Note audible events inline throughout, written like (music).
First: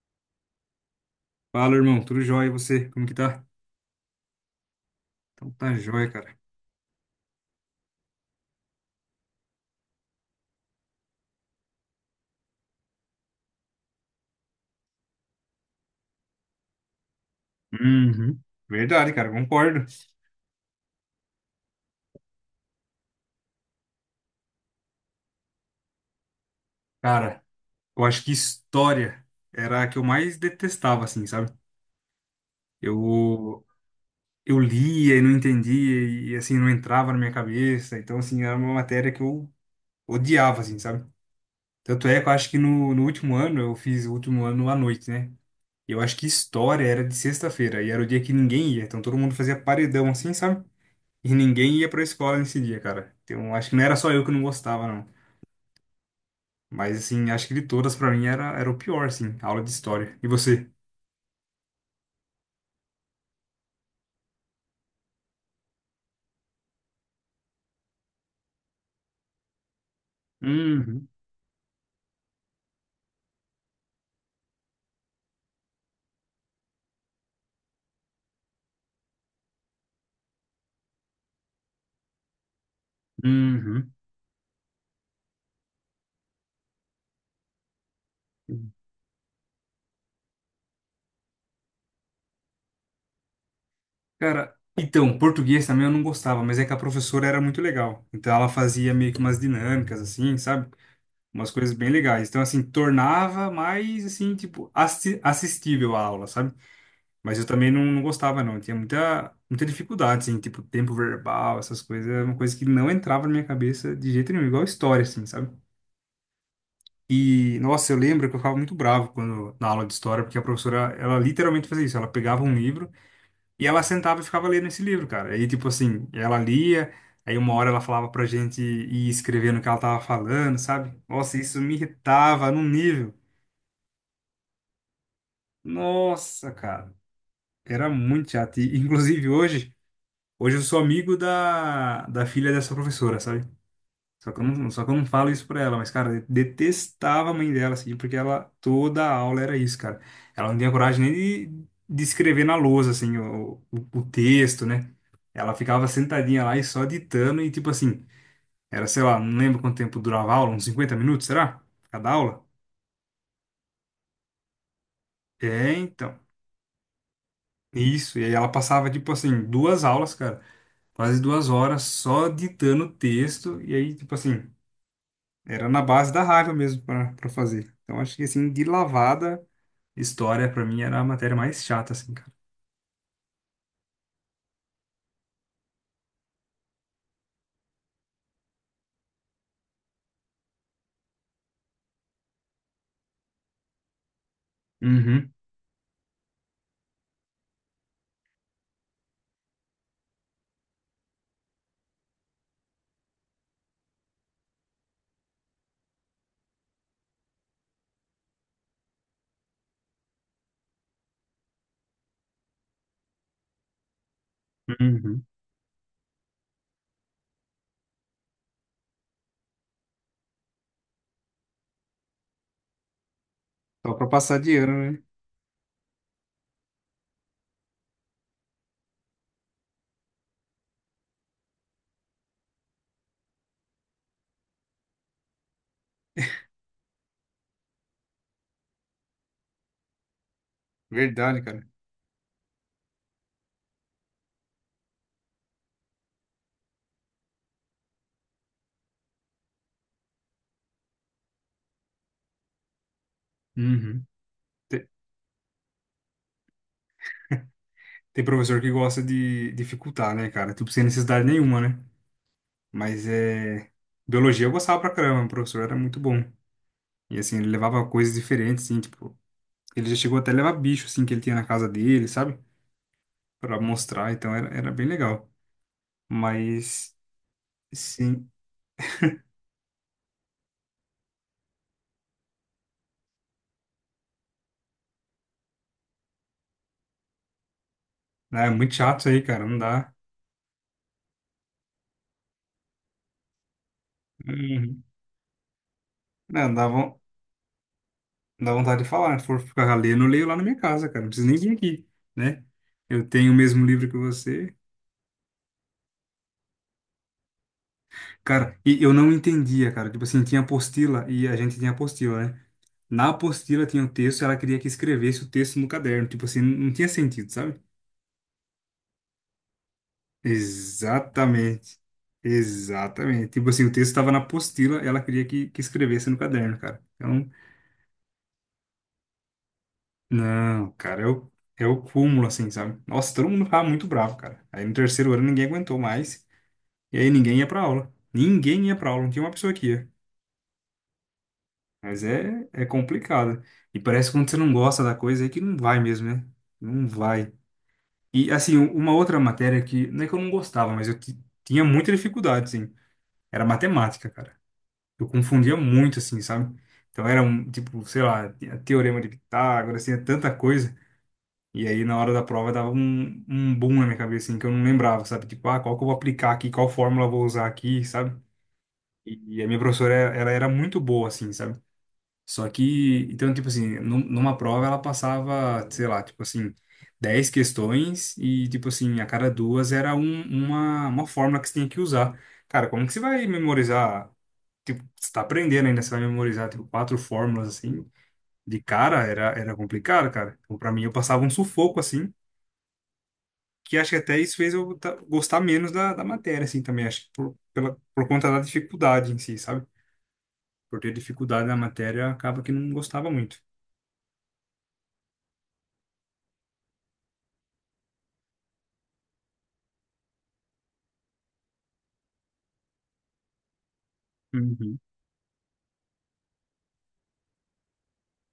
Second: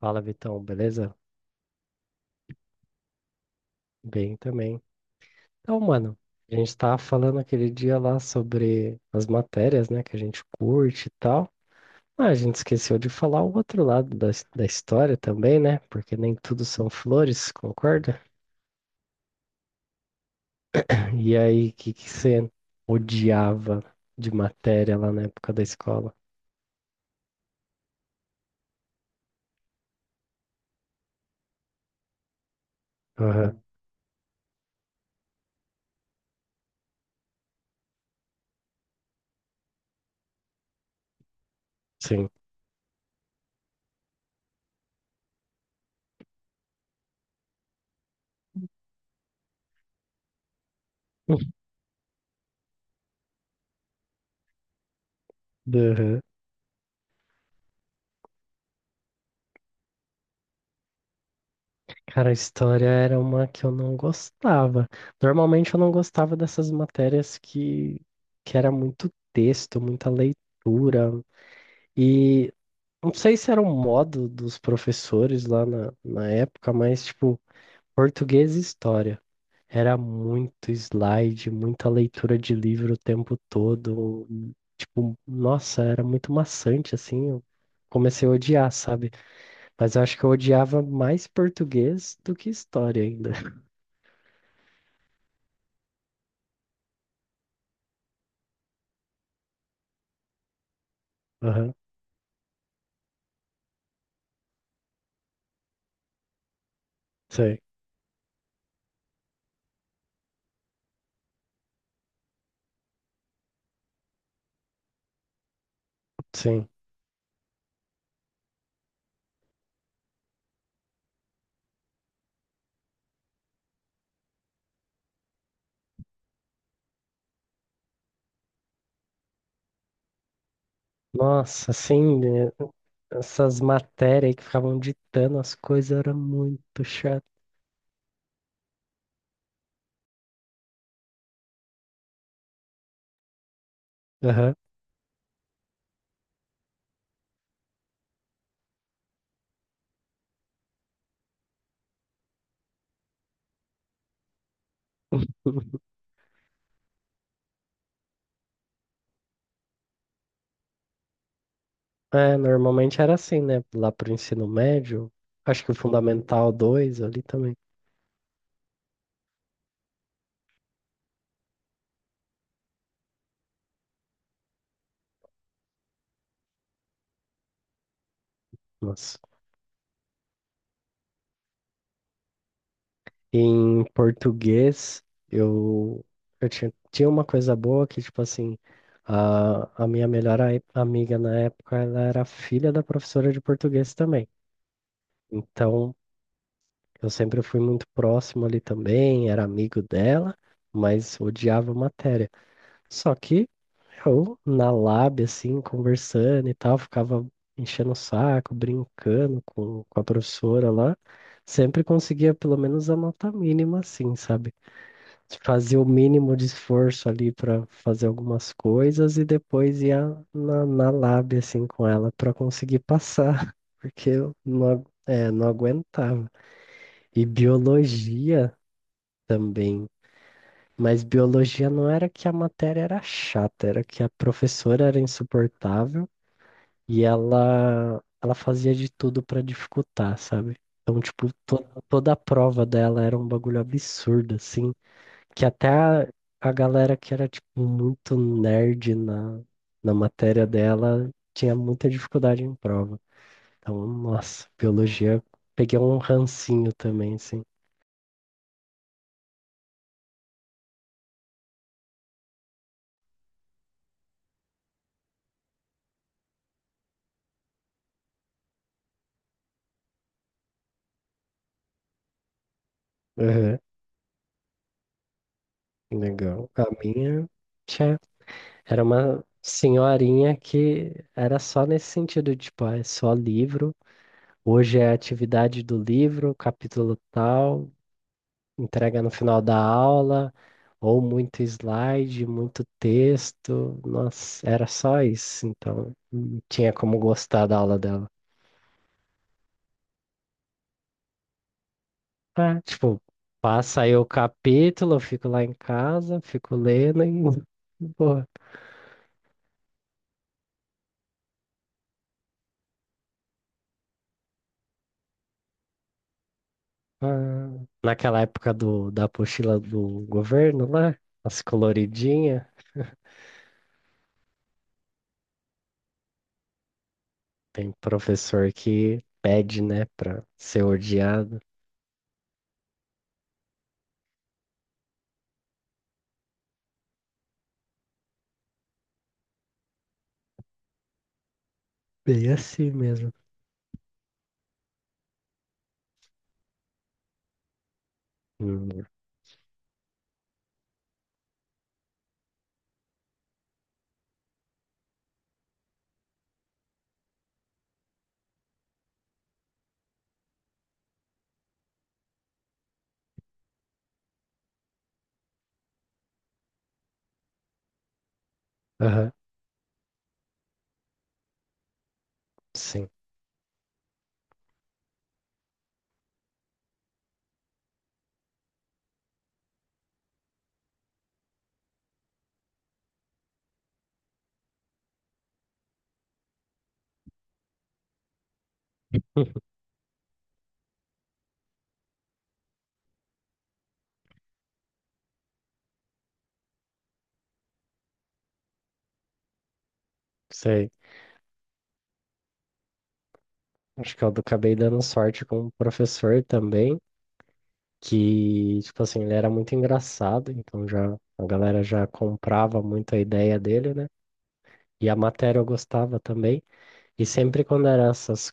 Fala, Vitão, beleza? Fala, irmão. Tudo jóia? E você? Como que tá? Bem também. Então tá Então, jóia, mano, cara. a gente tava falando aquele dia lá sobre as matérias, né, que a gente curte e tal. Ah, a gente esqueceu de falar o outro lado da história também, né? Porque nem tudo são flores, concorda? Uhum. Verdade, cara. Concordo. (laughs) E aí, o que que você odiava de matéria lá na época da escola? Cara, eu acho que história era a que eu mais detestava, assim, sabe? Aham, Eu, eu lia e não entendia e, assim, não entrava na minha cabeça. Então, assim, era uma matéria que eu odiava, assim, sabe? Tanto é que sim. eu acho que no último ano, eu fiz o último ano à noite, né? E eu acho que história era de sexta-feira e era o dia que ninguém ia. Então todo mundo fazia paredão, assim, sabe? E (laughs) ninguém ia pra escola nesse dia, cara. Então, acho que não era só eu que não gostava, não. Aham. Mas, assim, acho que de todas, pra mim, era o pior, assim, a aula de história. E você? Cara, a história era uma que eu não gostava. Normalmente eu não gostava dessas matérias que era muito texto, muita Uhum, leitura. E não sei se era um modo dos professores lá na época, mas tipo, português e história. Era muito slide, muita leitura de livro o tempo uhum. todo. Tipo, nossa, era muito maçante assim. Eu comecei a odiar, sabe? Mas eu acho que eu odiava mais português do que história ainda. Cara, então, português também eu não gostava, mas é que a professora era muito legal. Então, ela fazia meio que umas dinâmicas, assim, sabe? Umas Aham, coisas bem legais. Então, assim, tornava mais, assim, tipo, assistível a aula, sabe? Mas eu sei, também não gostava, não. Eu tinha muita, muita dificuldade, assim, tipo, tempo verbal, essas coisas. Era uma coisa que não entrava na minha cabeça de jeito nenhum, igual história, assim, sabe? sim. E, nossa, eu lembro que eu ficava muito bravo quando, na aula de história, porque a professora, ela literalmente fazia isso. Ela pegava um livro e ela sentava e ficava lendo esse livro, cara. Aí, tipo assim, ela lia, aí uma hora ela falava pra gente ir escrevendo o que ela tava falando, sabe? Nossa, isso Nossa, me assim, irritava né, num nível. essas matérias aí que ficavam ditando as coisas era Nossa, muito cara. chato. Era muito chato. E, inclusive, hoje. Hoje eu sou amigo da filha dessa professora, sabe? Só que eu Aham. não, só que eu não falo isso pra ela, mas, cara, eu detestava a mãe dela, assim, porque ela, toda aula era isso, cara. Ela não tinha coragem nem de escrever na lousa, assim, o texto, né? Ela ficava (laughs) sentadinha lá e só ditando e, tipo assim, era, sei lá, não lembro quanto tempo durava a aula, uns 50 minutos, será? Cada É, aula? normalmente era assim, né? Lá pro ensino médio, acho que É, o então. Fundamental 2 ali também. Isso, e aí ela passava, tipo assim, duas aulas, cara, quase 2 horas só ditando o texto, e aí, tipo assim. Era na base da raiva mesmo pra fazer. Então acho que assim, de Nossa. lavada, história pra mim era a matéria mais chata, assim, cara. Em português, eu, eu tinha uma coisa boa que, tipo assim, a minha melhor amiga na época, ela era filha da professora de português também. Uhum, Então, eu sempre fui muito próximo ali também, era amigo dela, mas odiava matéria. Só que eu, na lab, assim, conversando e tal, ficava enchendo o saco, brincando com a professora lá, sempre conseguia pelo menos a nota mínima, assim, sabe? uhum. Fazia o mínimo de esforço ali para fazer algumas coisas e depois ia na lab, assim, com ela para conseguir passar, (laughs) Só pra porque eu passar de não, agu- ano, né? é, não aguentava. E biologia também. Mas biologia não era que a matéria era chata, era que a professora era insuportável e ela fazia de tudo para dificultar, sabe? Então, tipo, Verdade, cara. toda a prova dela era um bagulho absurdo, assim, que até a galera que era, tipo, muito nerd na matéria dela tinha muita dificuldade em prova. Então, Uhum. nossa, Te- biologia, peguei um rancinho também, assim. Tem professor que gosta de dificultar, né, cara? Tipo, sem necessidade nenhuma, né? Mas é. Biologia eu gostava pra caramba, o professor era muito bom. E assim, ele levava coisas diferentes, assim, tipo. Ele já chegou até a levar bicho, assim, que ele tinha na casa dele, sabe? Pra mostrar, então era bem legal. Legal. A Mas, minha, tchá, sim. era uma senhorinha que era só nesse sentido, tipo, ah, é só livro. Hoje é a atividade do livro, capítulo tal, Ah, é muito chato entrega isso no aí, final cara. da Não dá. aula, ou muito slide, muito texto. Nossa, era Uhum. só isso, então não Não, dá, tinha como von- gostar da aula dela. dá vontade de falar. Se for ficar lendo, eu leio lá na minha casa, cara. Não precisa nem vir aqui, né? Ah, tipo, Eu tenho o mesmo passa livro aí que o você. capítulo, eu fico lá em casa, fico lendo e (laughs) pô. Cara, e eu não entendia, cara. Tipo assim, tinha apostila e a gente tinha apostila, né? Na apostila tinha o texto e ela queria que escrevesse o texto no caderno. Tipo assim, não tinha sentido, Ah, sabe? naquela época da apostila do governo lá, as Exatamente. coloridinhas, Exatamente. Tipo assim, o texto estava na apostila, ela queria que escrevesse no caderno, cara. Então, tem professor que pede, né, pra ser não, cara, odiado. é o cúmulo, assim, sabe? Nossa, todo mundo ficava muito bravo, cara. Aí no terceiro ano ninguém aguentou mais. E aí ninguém ia pra aula. Ninguém ia pra aula, não tinha uma pessoa que ia. Mas Bem é assim mesmo. complicado. E parece que quando você não gosta da coisa é que não vai mesmo, né? Não vai. E assim, Hum, uma outra matéria que não é que eu não gostava, mas eu tinha muita dificuldade, assim. Era matemática, cara. Eu confundia muito, assim, sabe? Então era um, tipo, sei lá, tinha teorema de Pitágoras, tinha tanta coisa. E aí, na hora da prova, dava um boom na minha cabeça, assim, que eu não lembrava, sabe? Tipo, ah, qual que eu vou aplicar aqui, qual fórmula eu vou usar aqui, sabe? Aham, E a minha professora, ela era muito boa, assim, sabe? Só sim, que, então, tipo assim, numa prova ela passava, sei lá, tipo assim, 10 questões e, tipo assim, a cada duas era uma fórmula que você tinha que usar. Cara, como que você vai memorizar? Tipo, você tá aprendendo ainda, você vai memorizar, tipo, quatro fórmulas, assim, de cara, era complicado, cara. Então, pra mim, eu passava um sufoco, assim, que acho que até isso fez eu gostar menos da matéria, assim, também, acho que por conta da dificuldade em si, sabe? sei. Por ter dificuldade na matéria, acaba que não gostava muito. Acho que eu acabei dando sorte com um professor também, que, tipo assim, ele era muito engraçado, então já a galera já comprava muito a ideia dele, né? Uhum. E a matéria eu gostava também. E sempre quando era essas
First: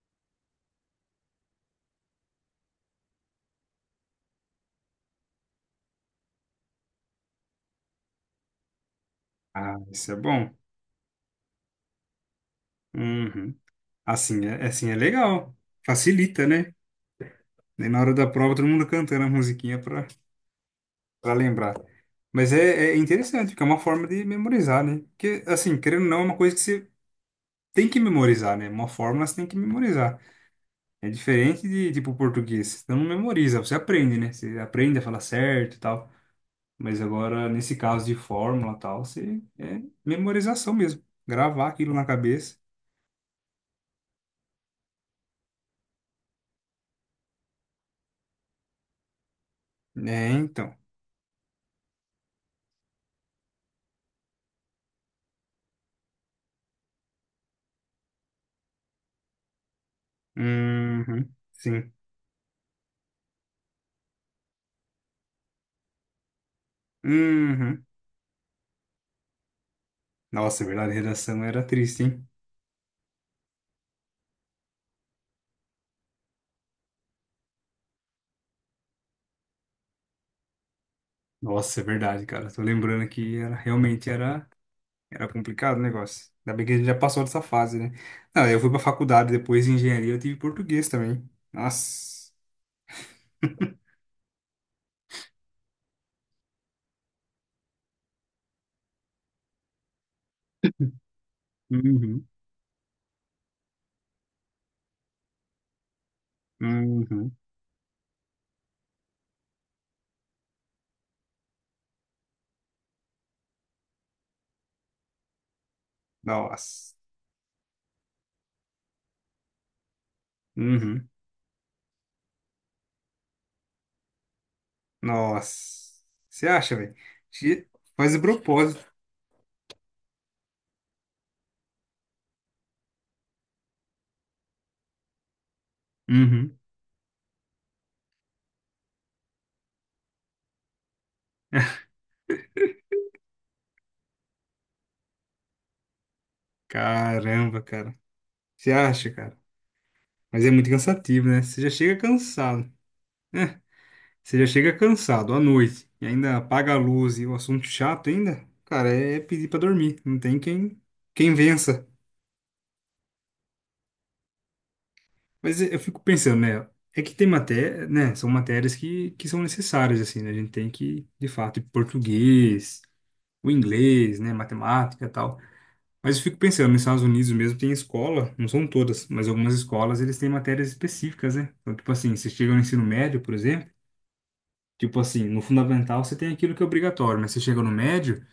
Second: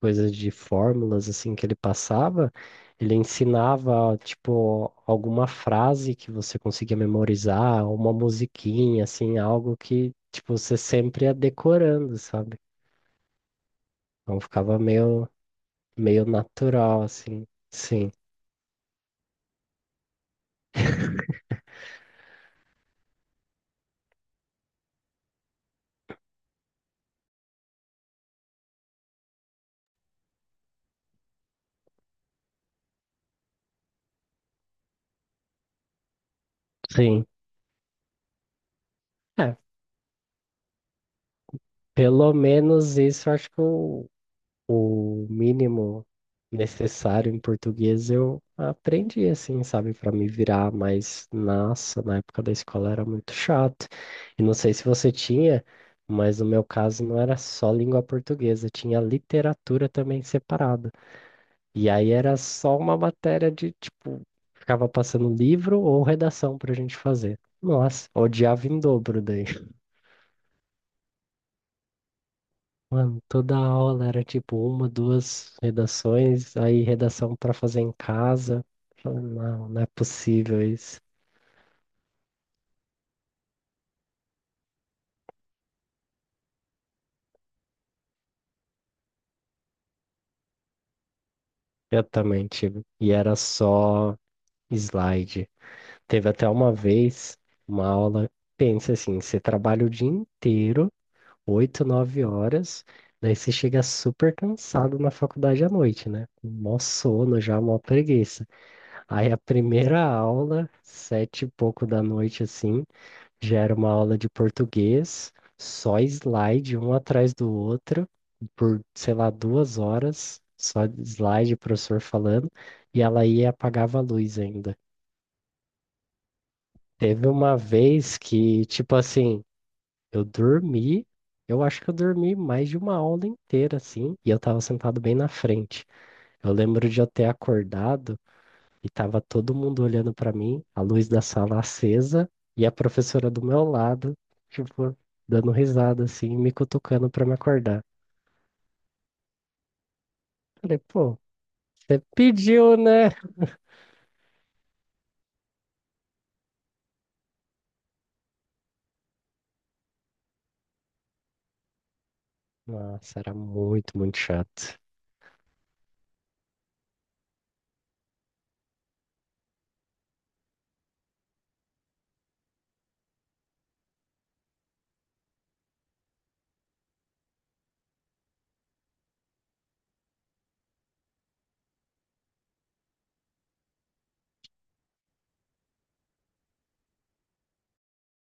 coisas de fórmulas assim que ele passava, ele ensinava tipo alguma frase que você conseguia memorizar, uma musiquinha assim, Ah, algo isso que é bom. tipo você sempre ia decorando, sabe? Uhum. Então Assim, ficava assim é meio legal. meio Facilita, né? natural assim. Daí na Sim. hora da prova, todo mundo cantando a musiquinha pra lembrar. Mas é interessante, porque é uma forma de memorizar, né? Porque, assim, querendo ou não, é uma coisa que você tem que memorizar, né? Uma fórmula você tem que memorizar. É diferente de, tipo, português. Você não memoriza, você aprende, né? Você aprende a falar certo e tal. Mas Sim. agora, nesse caso de fórmula e tal, você É, é memorização mesmo. Gravar aquilo na pelo cabeça. menos isso eu acho que o mínimo necessário em português eu aprendi assim, sabe, para me É, virar, então. mas nossa, na época da escola era muito chato. E não sei se você tinha, mas no meu caso não era só língua portuguesa, tinha literatura também separada. Uhum, E sim. aí era só uma matéria de tipo, ficava passando livro ou redação pra gente fazer. Uhum. Nossa, odiava em dobro daí. Nossa, é verdade, redação era triste, hein? Mano, toda aula era tipo uma, duas redações, aí redação pra fazer em casa. Falei, não, não é possível isso. Nossa, é verdade, cara. Tô lembrando que era, realmente era complicado o negócio. Ainda bem que a gente já passou dessa fase, né? Não, eu fui pra faculdade depois de engenharia, eu tive português também. Eu Nossa. também tive. E era só slide. Teve até uma vez uma aula, pensa assim, você trabalha o dia inteiro, oito, nove Uhum, horas, daí você chega super cansado na faculdade à noite, né? Com mó uhum. sono já, mó preguiça. Aí a primeira aula, 7 e pouco da noite, assim, gera uma aula de português, só slide um Nossa. atrás do outro, por, sei lá, 2 horas, só Uhum. slide, o professor falando, e ela ia e apagava a luz ainda. Nossa. Você acha, velho? Teve uma Che- Faz vez de que, propósito. tipo assim, eu dormi, eu acho que eu dormi mais de uma aula inteira, assim, e eu tava sentado bem na frente. Eu Uhum. lembro de eu ter acordado. E tava todo mundo olhando pra mim, a luz da sala (laughs) acesa e a professora do meu lado, tipo, dando risada assim, me cutucando pra me Caramba, acordar. cara. Você acha, cara? Mas é muito Falei, pô, cansativo, né? Você já chega você cansado. pediu, né? É, você já chega cansado à noite. E ainda apaga a luz e o assunto chato ainda. Cara, é pedir pra dormir. Não tem quem vença. Nossa, era muito, muito chato. Mas eu fico pensando, né? É que tem matéria, né? São matérias que são necessárias, assim, né? A gente tem que, de fato, português, o inglês, né? Matemática e tal. Mas eu fico pensando, nos Estados Unidos mesmo tem escola, não são todas, mas algumas escolas eles têm matérias específicas, né? Então, tipo assim, você chega no ensino médio, por exemplo, tipo assim, no fundamental você tem aquilo que é obrigatório, mas você chega no médio,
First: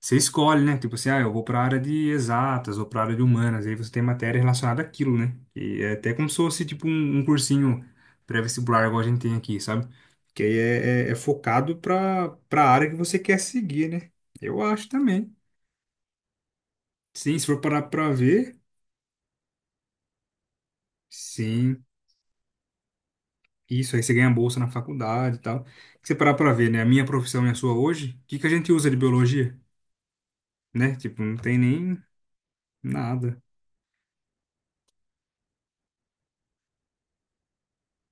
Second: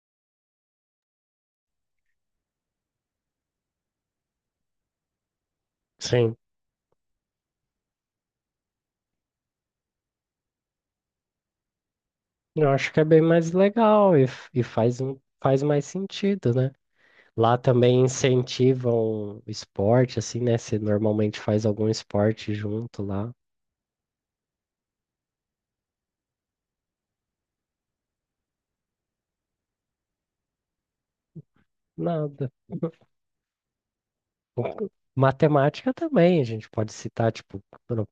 você escolhe, né? Tipo assim, ah, eu vou para a área de exatas ou para a área de humanas, aí você tem matéria relacionada àquilo, né? E é até como Sim, se fosse tipo um cursinho pré-vestibular, igual a gente tem aqui, sabe? Que aí é focado para eu a área acho que que é você bem quer mais seguir, né? legal e, f- Eu e acho faz um, também. faz mais sentido, né? Sim, se Lá for parar também para ver. incentivam o esporte, assim, né? Você normalmente faz Sim, algum esporte junto lá. isso, aí você ganha bolsa na faculdade e tal. Se você parar pra ver, né? A minha profissão e a sua hoje, o que que a gente usa de biologia? Né? Tipo, não tem nem Nada. nada. Matemática também, a gente pode citar, tipo,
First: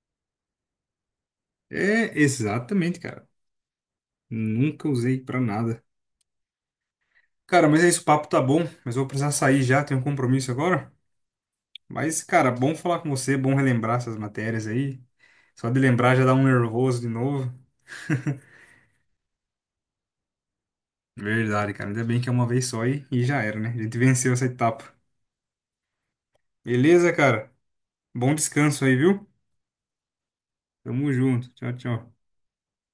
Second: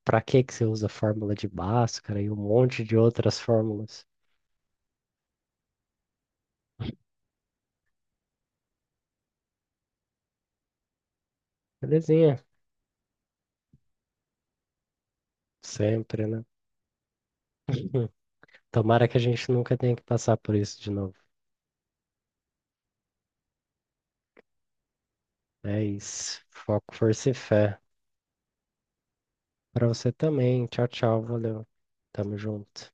para que que você usa a fórmula de É, Bhaskara e um monte de exatamente, cara. outras fórmulas. Nunca usei pra nada. Cara, mas é isso, o papo tá bom, mas eu vou precisar sair já, tenho um compromisso agora. Mas, Belezinha, cara, bom falar com você, bom relembrar essas matérias aí. Só de lembrar já sempre, dá um né? nervoso de novo. (laughs) (laughs) Tomara que a gente nunca tenha que passar por isso de novo. Verdade, cara. Ainda bem que é uma vez só e já era, né? A gente venceu essa etapa. É isso. Foco, Beleza, força e cara? fé. Bom descanso aí, viu? Para você também. Tchau, Tamo tchau. junto. Valeu. Tchau, tchau. Tamo junto.